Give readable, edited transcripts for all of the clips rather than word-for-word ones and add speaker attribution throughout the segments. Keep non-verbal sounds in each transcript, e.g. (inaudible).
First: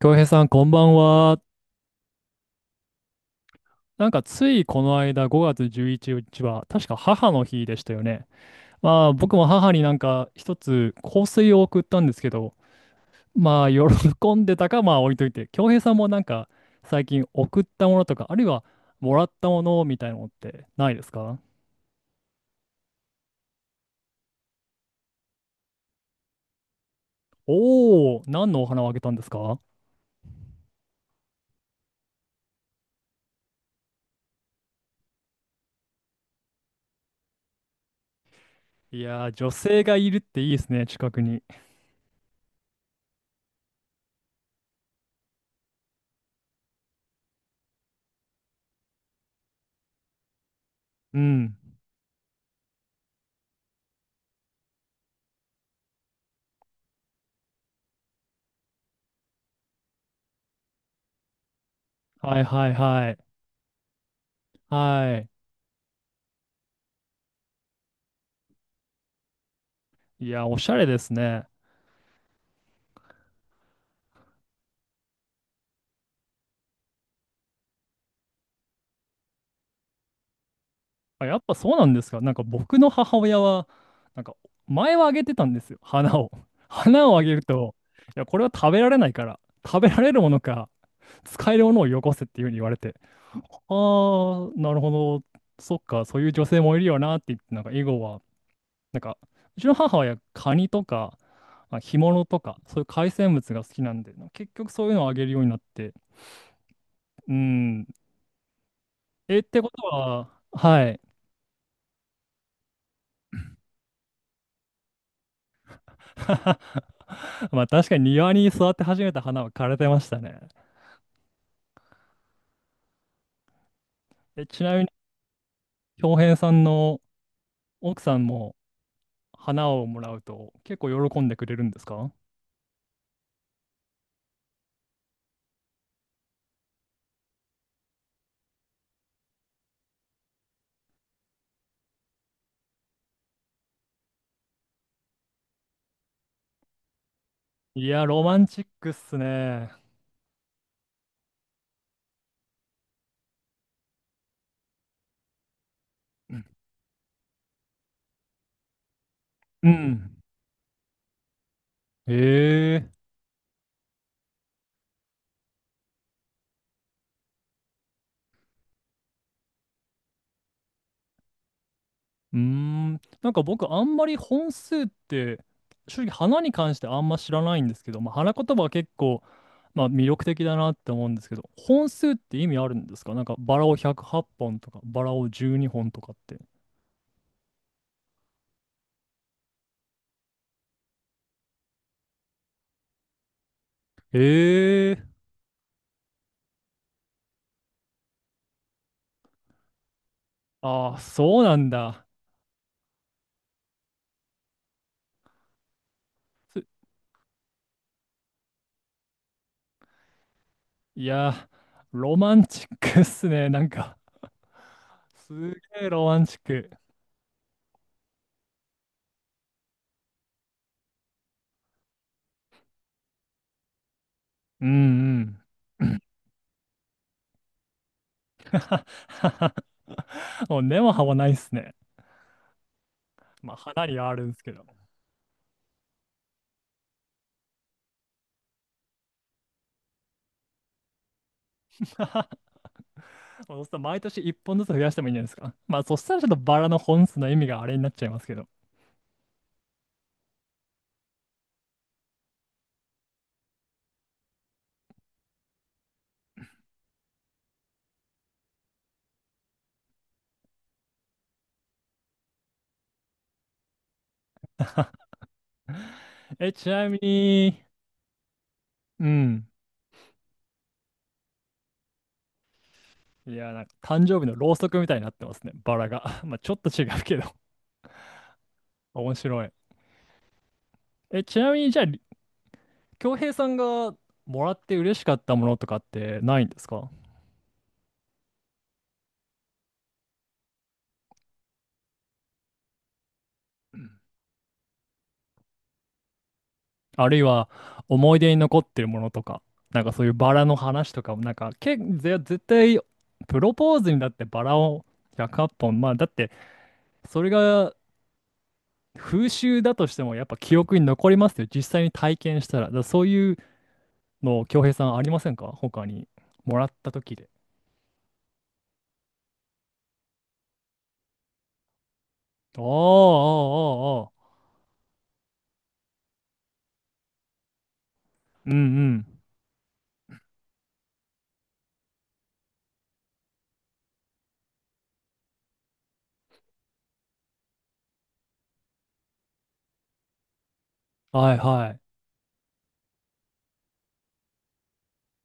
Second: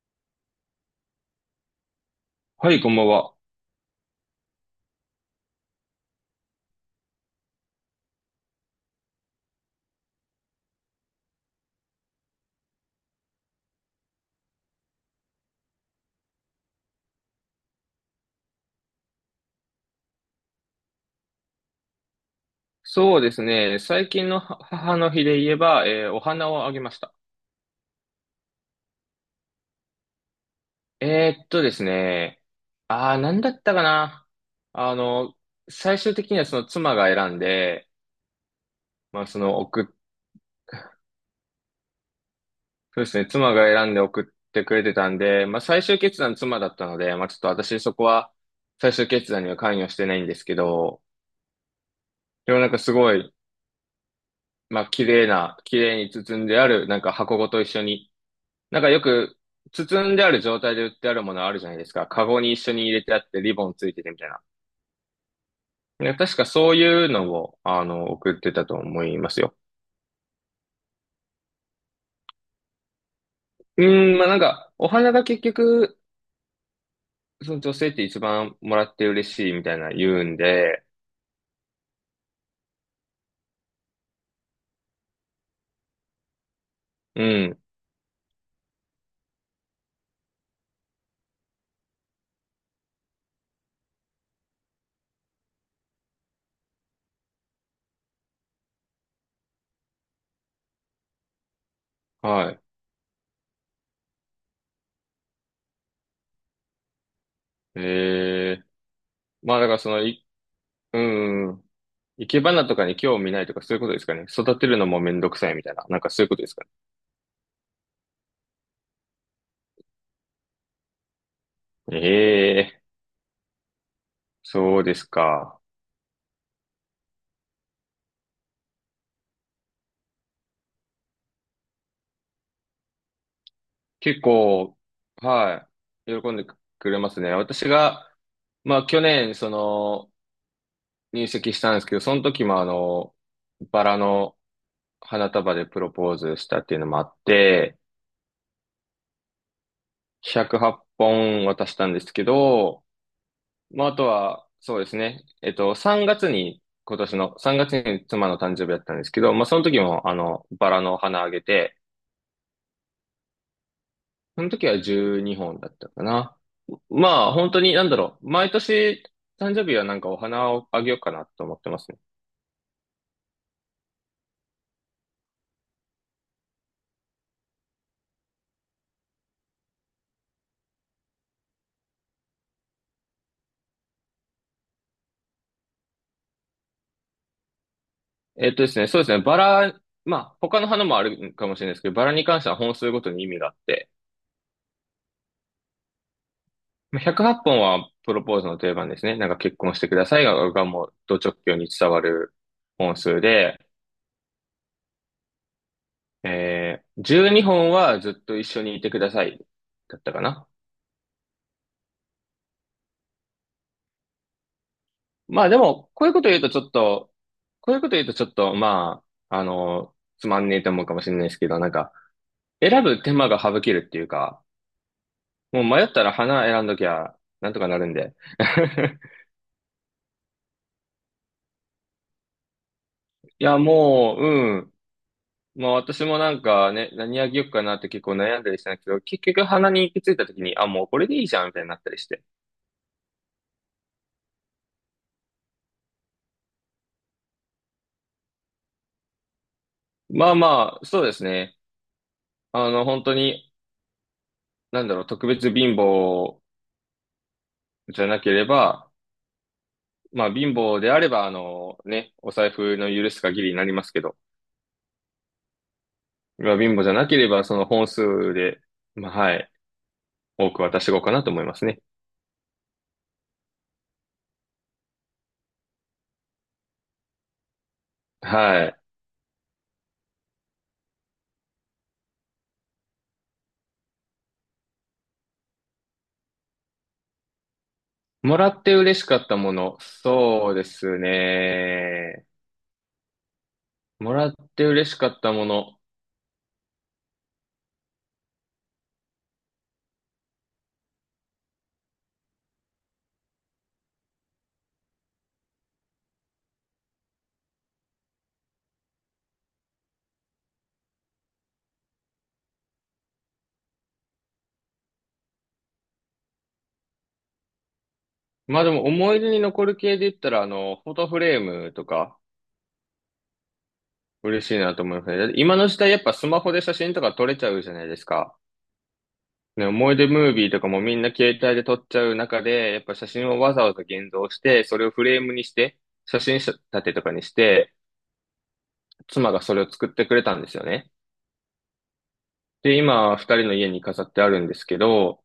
Speaker 1: 京平さん、こんばんは。
Speaker 2: はい、こんばんは。
Speaker 1: なんか、ついこの間、5月11日は、確か母の日でしたよね。まあ、僕も母になんか、一つ香水を送ったんですけど、まあ、喜んでたか、まあ、置いといて、京平さんもなんか、最近送ったものとか、あるいは、もらったものみたいなのってないですか？
Speaker 2: そうですね。最近のは母の日で言えば、お花をあげました。
Speaker 1: おおー、何のお花をあげたんですか？
Speaker 2: ですね。なんだったかな。あの、最終的にはその妻が選んで、
Speaker 1: い
Speaker 2: ま
Speaker 1: や
Speaker 2: あ
Speaker 1: ー、
Speaker 2: そ
Speaker 1: 女
Speaker 2: の送
Speaker 1: 性
Speaker 2: っ、
Speaker 1: がいるっていいですね、近くに。
Speaker 2: そうですね。妻が選んで送ってくれてたんで、まあ最終決断妻だったので、まあちょっと私そこは最終決断には関与してないんですけど、
Speaker 1: うん。
Speaker 2: でもなんかすごい、まあ綺麗な、綺麗に包んである、なんか箱ごと一緒に、なんかよく、包んである状態で売ってあるものあるじゃないですか。カ
Speaker 1: は
Speaker 2: ゴ
Speaker 1: い
Speaker 2: に一
Speaker 1: は
Speaker 2: 緒
Speaker 1: い
Speaker 2: に入れ
Speaker 1: は
Speaker 2: てあ
Speaker 1: い。
Speaker 2: ってリボンついててみたいな。
Speaker 1: は
Speaker 2: ね、確かそういうのを、送ってたと思いますよ。
Speaker 1: い。いや、おしゃれですね。
Speaker 2: うーん、まあ、なんか、お花が結局、その女性って一番もらって嬉しいみたいな言うんで、
Speaker 1: あ、やっぱそうなんですか？なんか僕の母親は、なんか前はあげてたんですよ。花を。(laughs) 花をあ
Speaker 2: う
Speaker 1: げる
Speaker 2: ん、
Speaker 1: と、いや、これは食べられないから、食べられるものか、使えるものをよこせっていうふうに言われて、ああ、なるほど。そっか、そういう女性もいるよなって言って、なんか以後は、なんか、うちの母親、カニとか、まあ干物と
Speaker 2: は
Speaker 1: か、
Speaker 2: い。
Speaker 1: そういう海鮮物が好きなんで、結局そういうのをあげるようになって、うん。
Speaker 2: ええ、
Speaker 1: え、っ
Speaker 2: ま
Speaker 1: て
Speaker 2: あだ
Speaker 1: こ
Speaker 2: から
Speaker 1: と
Speaker 2: その、
Speaker 1: は、は
Speaker 2: う
Speaker 1: い。
Speaker 2: ん、生け花とかに興味ないとかそういうことですかね。育てるのもめんどくさいみたいな、なんかそういうことです
Speaker 1: (laughs)
Speaker 2: か
Speaker 1: まあ確かに庭に育て始めた花は枯れてましたね。
Speaker 2: ね。ええ、
Speaker 1: え、ちな
Speaker 2: そ
Speaker 1: み
Speaker 2: う
Speaker 1: に、
Speaker 2: ですか。
Speaker 1: 恭平さんの奥さんも花をもらうと結構喜んでくれるんですか？
Speaker 2: 結構、はい、喜んでくれますね。私が、まあ去年、その、入籍したんですけど、その時もバラの花束でプロポーズしたっていうのもあって、
Speaker 1: いや、ロマンチックっすね。
Speaker 2: 108本渡したんですけど、まああとは、そうですね、3月に、今年の3月に妻の誕生日だったんですけど、まあその
Speaker 1: う
Speaker 2: 時も
Speaker 1: ん。
Speaker 2: バラの花あげて、
Speaker 1: へえ。
Speaker 2: その時は12本だったかな。まあ、本当に、なんだろう。毎年、誕生日はなんかお花をあげようかなと思ってますね。
Speaker 1: うーん。なんか僕、あんまり本数って、正直花に関してあんま知らないんですけど、まあ、花言葉は結構、まあ、魅力的だなって思うんですけど、本数って意味あるんですか？なんかバラを108本とか、バラを12本とかって。
Speaker 2: そうですね、バラ、まあ、他の花もあるかもしれないですけど、バラに関しては本数ごとに意味があって、
Speaker 1: ええ。
Speaker 2: まあ108本はっぽんはプロポーズの定番ですね。なんか結婚してくださいが、もう、
Speaker 1: ああ、
Speaker 2: ド直
Speaker 1: そう
Speaker 2: 球
Speaker 1: な
Speaker 2: に
Speaker 1: ん
Speaker 2: 伝わ
Speaker 1: だ。
Speaker 2: る本数で、
Speaker 1: す
Speaker 2: 12本はずっと一緒にいてください。だったかな。
Speaker 1: いや、ロマンチックっすね。(laughs) なんか、
Speaker 2: まあ
Speaker 1: すげ
Speaker 2: でも、
Speaker 1: えロ
Speaker 2: こういう
Speaker 1: マ
Speaker 2: こ
Speaker 1: ン
Speaker 2: と
Speaker 1: チ
Speaker 2: 言
Speaker 1: ッ
Speaker 2: うとちょ
Speaker 1: ク。
Speaker 2: っと、こういうこと言うとちょっと、まあ、つまんねえと思うかもしれないですけど、なんか、選ぶ手間が省けるっていうか、
Speaker 1: うん
Speaker 2: もう迷
Speaker 1: う
Speaker 2: っ
Speaker 1: ん。
Speaker 2: たら花選んどきゃ、なんとかなるんで。(laughs)
Speaker 1: (laughs) もう根も葉もないっすね。
Speaker 2: い
Speaker 1: まあ、
Speaker 2: や、
Speaker 1: 花にはあ
Speaker 2: もう、
Speaker 1: るんですけ
Speaker 2: う
Speaker 1: ど。
Speaker 2: ん。まあ私もなんかね、何あげようかなって結構悩んだりしたんですけど、結局花に行き着いた時に、あ、もうこれでいいじゃん、みたいになったりして。
Speaker 1: そうすると毎年1本ずつ増やしてもいいんじゃないですか？まあ、そしたらちょっとバラの本数の意味があれになっちゃいますけど。
Speaker 2: まあまあ、そうですね。本当に、なんだろう、特別貧乏じゃなければ、まあ、貧乏であれば、ね、お財布の許す限りになりますけど、
Speaker 1: (laughs)
Speaker 2: ま
Speaker 1: え、
Speaker 2: あ、
Speaker 1: ち
Speaker 2: 貧乏
Speaker 1: な
Speaker 2: じゃ
Speaker 1: み
Speaker 2: なければ、そ
Speaker 1: に、
Speaker 2: の本数で、
Speaker 1: う
Speaker 2: まあ、は
Speaker 1: ん。
Speaker 2: い、多く渡していこうかなと思いますね。
Speaker 1: いや、なんか誕生日のろうそくみたいになってますね。バラが。(laughs) まあ、ちょっと違うけど、
Speaker 2: はい。
Speaker 1: (laughs) 面白い。え、ちなみに、じゃあ、恭平さんがもらって嬉しかったものとかってないんですか？
Speaker 2: もらって嬉しかったもの。そうですね。もらって嬉しかったもの。
Speaker 1: あるいは思い出に残ってるものとか、なんかそういうバラの話とかも、なんか絶対プロポーズにだってバラを100本、まあだってそれが風習だとしてもやっぱ記憶に残りますよ。実際に体験したら。だからそういうの、恭平さんありませんか他に？もらった時で。
Speaker 2: まあでも思い出に残る系で言ったら、フォトフレームとか
Speaker 1: ああ、ああ、ああ。
Speaker 2: 嬉しいなと思いますね。だって今の時代やっぱスマホで写真とか撮れちゃうじゃないですか。
Speaker 1: うんうん。
Speaker 2: ね、思い出ムービーとかもみんな携帯で撮っちゃう中で、やっぱ写真をわざわざ現像して、それをフレームにして、写真立てとかにして、妻がそれを作ってくれたんですよね。
Speaker 1: はいはい。
Speaker 2: で、今、二人の家に飾ってあるんですけど、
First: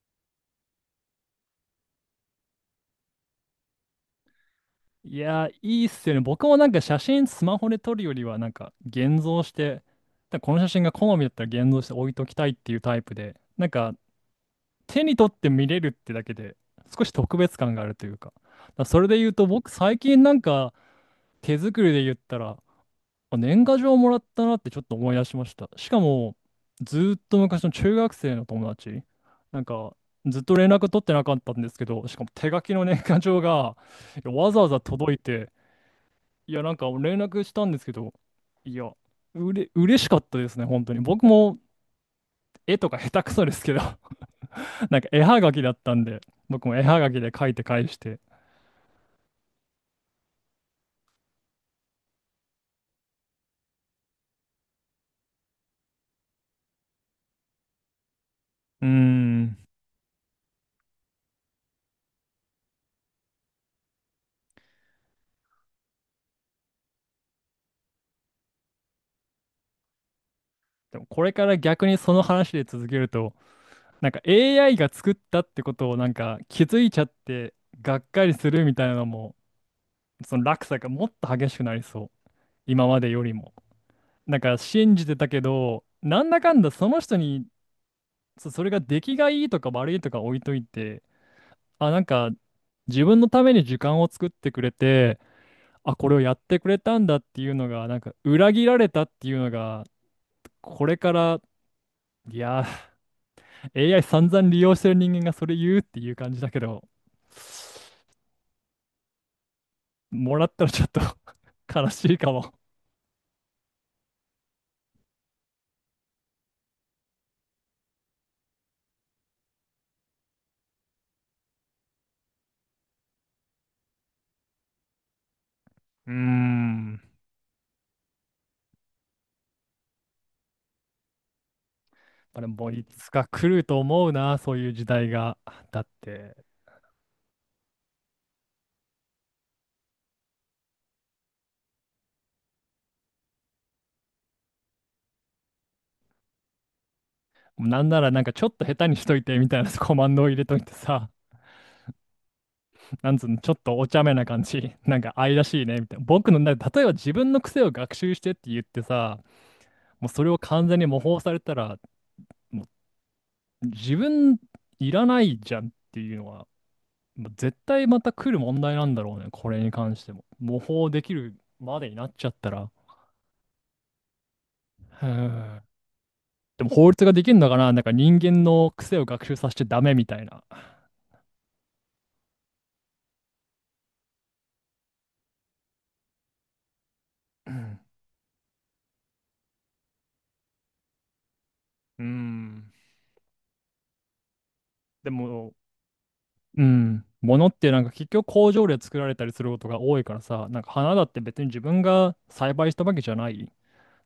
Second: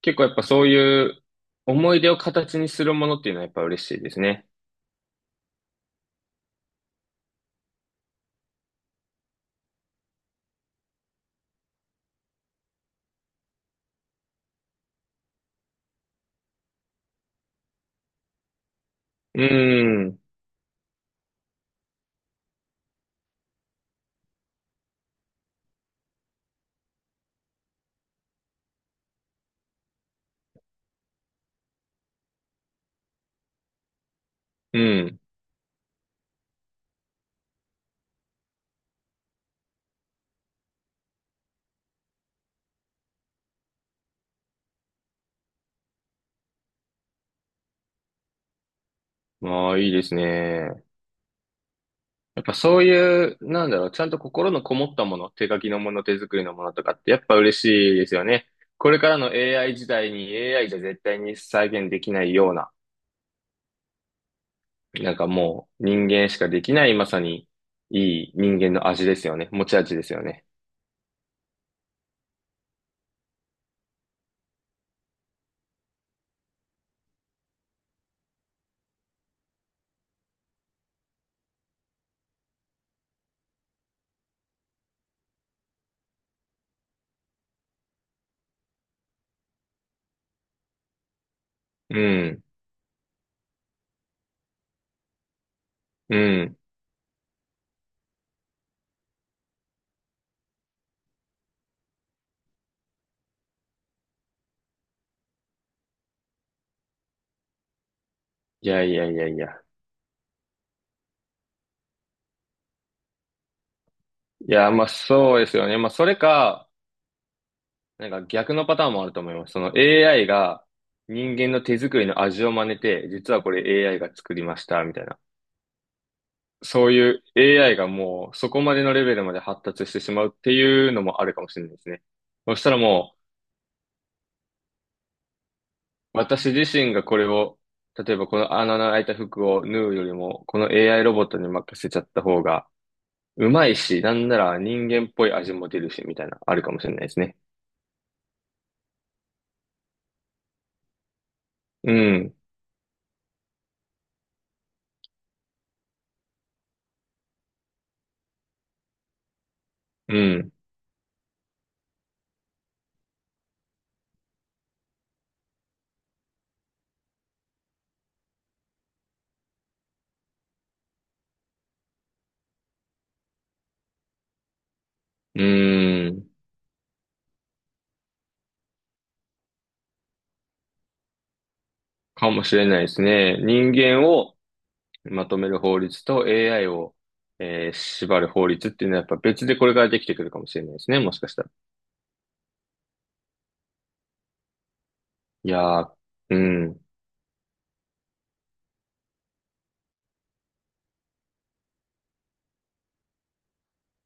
Speaker 2: 結構やっぱそういう思い出を形にするものっていうのはやっぱ嬉しいですね。
Speaker 1: いやー、いいっすよね。僕もなんか写真スマホで撮るよりは、なんか現像して、だからこの写真が好みだったら現像して置いときたいっていうタイプで、なんか手に取って見れるってだけで、少し特別感があるというか。だからそれで言う
Speaker 2: う
Speaker 1: と、僕最
Speaker 2: ん、
Speaker 1: 近なんか手作りで言ったら、あ、年賀状もらったなってちょっと思い出しました。しかも、ずーっと昔の中学生の友達、なんかずっと連絡取ってなかったんですけど、しかも手書きの年賀状がいやわざわ
Speaker 2: う
Speaker 1: ざ届い
Speaker 2: ん。
Speaker 1: て、いや、なんか連絡したんですけど、いや、嬉しかったですね、本当に。僕も絵とか下手くそですけど (laughs) なんか絵はがきだったんで、僕も絵はがきで書いて返して。
Speaker 2: まあ、いいですね。やっぱそういう、なんだろう、ちゃんと心のこもったもの、手書きのもの、手作りのものとかってやっぱ嬉しいですよね。
Speaker 1: うー
Speaker 2: これからの
Speaker 1: ん。
Speaker 2: AI 時代に AI じゃ絶対に再現できないような、なんかもう人間しかできないまさにいい人間の味ですよね。持ち味ですよね。
Speaker 1: でもこれから逆にその話で続けると、なんか AI が作ったってことをなんか気づいちゃってがっかりするみたいなのも、その落差がもっと激しくなりそう。今までよりも。なんか信じてたけど、なんだかんだその人に、それが出来がいいとか悪いとか置いといて、あ、
Speaker 2: う
Speaker 1: なんか、
Speaker 2: ん、
Speaker 1: 自分のために時間を作ってくれて、あ、これ
Speaker 2: う
Speaker 1: をやっ
Speaker 2: ん。
Speaker 1: てくれたんだっていうのが、なんか、裏切られたっていうのが、これから、いやー、AI 散々利用してる人間がそれ言うっていう感じだけど、
Speaker 2: いやいやいやいや。
Speaker 1: もらったらちょっと (laughs) 悲しいかも。
Speaker 2: いや、まあそうですよね。まあそれか、なんか逆のパターンもあると思います。その AI が人間の手作りの味を真似て、実はこれ AI が作りました、みたいな。
Speaker 1: うー
Speaker 2: そう
Speaker 1: ん。ま
Speaker 2: いう AI がもうそこまでのレベルまで発達してしまうっていうのもあるかもしれないですね。
Speaker 1: あで
Speaker 2: そした
Speaker 1: も、
Speaker 2: ら
Speaker 1: いつ
Speaker 2: も
Speaker 1: か来ると思うな、そういう時代が。だっ
Speaker 2: う
Speaker 1: て、
Speaker 2: 私自身がこれを、例えばこの穴の開いた服を縫うよりも、この AI ロボットに任せちゃった方がうまいし、なんなら人間っぽい味も出るし、みたいな、あるかもしれないですね。
Speaker 1: なんならなんかちょっと下手にしといてみたいなコマンドを入れといてさ、
Speaker 2: うん、
Speaker 1: なんつうの、ちょっとお茶目な感じ。(laughs) なんか愛らしいね、みたいな。僕の、例えば自分の癖を学習してって言ってさ、もう
Speaker 2: う
Speaker 1: それを
Speaker 2: ん、
Speaker 1: 完全に模倣されたら、もう自分いらないじゃんっていうのは、もう絶対また来る問題なんだろうね、これに関しても。模倣できるまでになっちゃったら。へ
Speaker 2: う
Speaker 1: ー。
Speaker 2: ん、
Speaker 1: でも法律ができるのかな、なんか人間の癖を学習させちゃダメみたいな。
Speaker 2: かもしれないですね。人間をまとめる法律と AI を、
Speaker 1: うん。
Speaker 2: 縛る法律っていうのはやっぱ別でこれからできてくるかもしれないですね、もしかしたら。
Speaker 1: うん。で
Speaker 2: い
Speaker 1: も、
Speaker 2: やー、う
Speaker 1: う
Speaker 2: ん、
Speaker 1: ん。物ってなんか結局工場で作られたりすることが多いからさ、なんか花だって別に自分が栽培したわけじゃない。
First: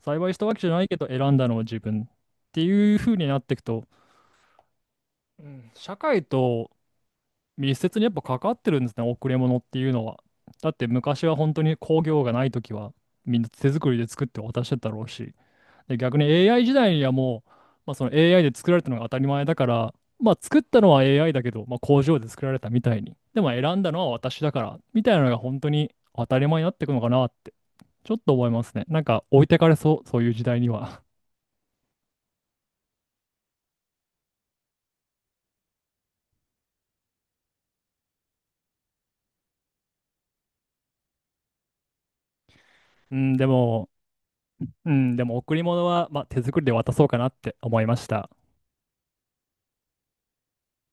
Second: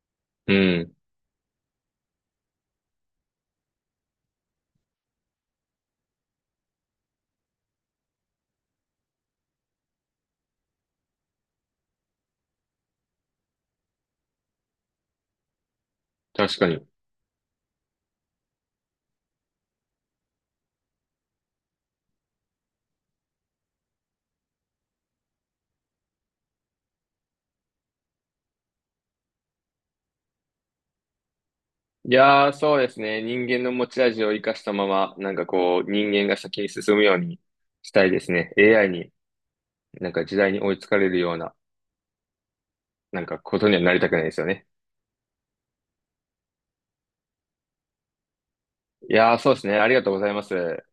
Speaker 1: 栽培した
Speaker 2: う
Speaker 1: わけじゃない
Speaker 2: ん、
Speaker 1: けど選んだのは自分っていう風になっていくと、うん、社会と密接にやっぱ関わってるんですね、贈り物っていうのは。だって昔は本当に工業がない時はみんな手作りで作って渡してたろうし。で、逆に
Speaker 2: 確
Speaker 1: AI
Speaker 2: か
Speaker 1: 時
Speaker 2: に。
Speaker 1: 代にはもう、まあ、その AI で作られたのが当たり前だから、まあ、作ったのは AI だけど、まあ、工場で作られたみたいに。でも選んだのは私だから、みたいなのが本当に当たり前になっていくのかなって、ちょっと思いますね。なんか置いてかれそう、そういう時代には。
Speaker 2: いやー、そうですね。人間の持ち味を生かしたまま、なんかこう、人間が先に進むようにしたいですね。AI に、なんか時代に追いつかれるような、
Speaker 1: (laughs) う
Speaker 2: なん
Speaker 1: ん、
Speaker 2: か
Speaker 1: で
Speaker 2: ことには
Speaker 1: も、
Speaker 2: なりたくないですよね。
Speaker 1: うん、でも贈り物は、まあ、手作りで渡そうかなって思いました。
Speaker 2: いやー、そうですね。ありがとうございます。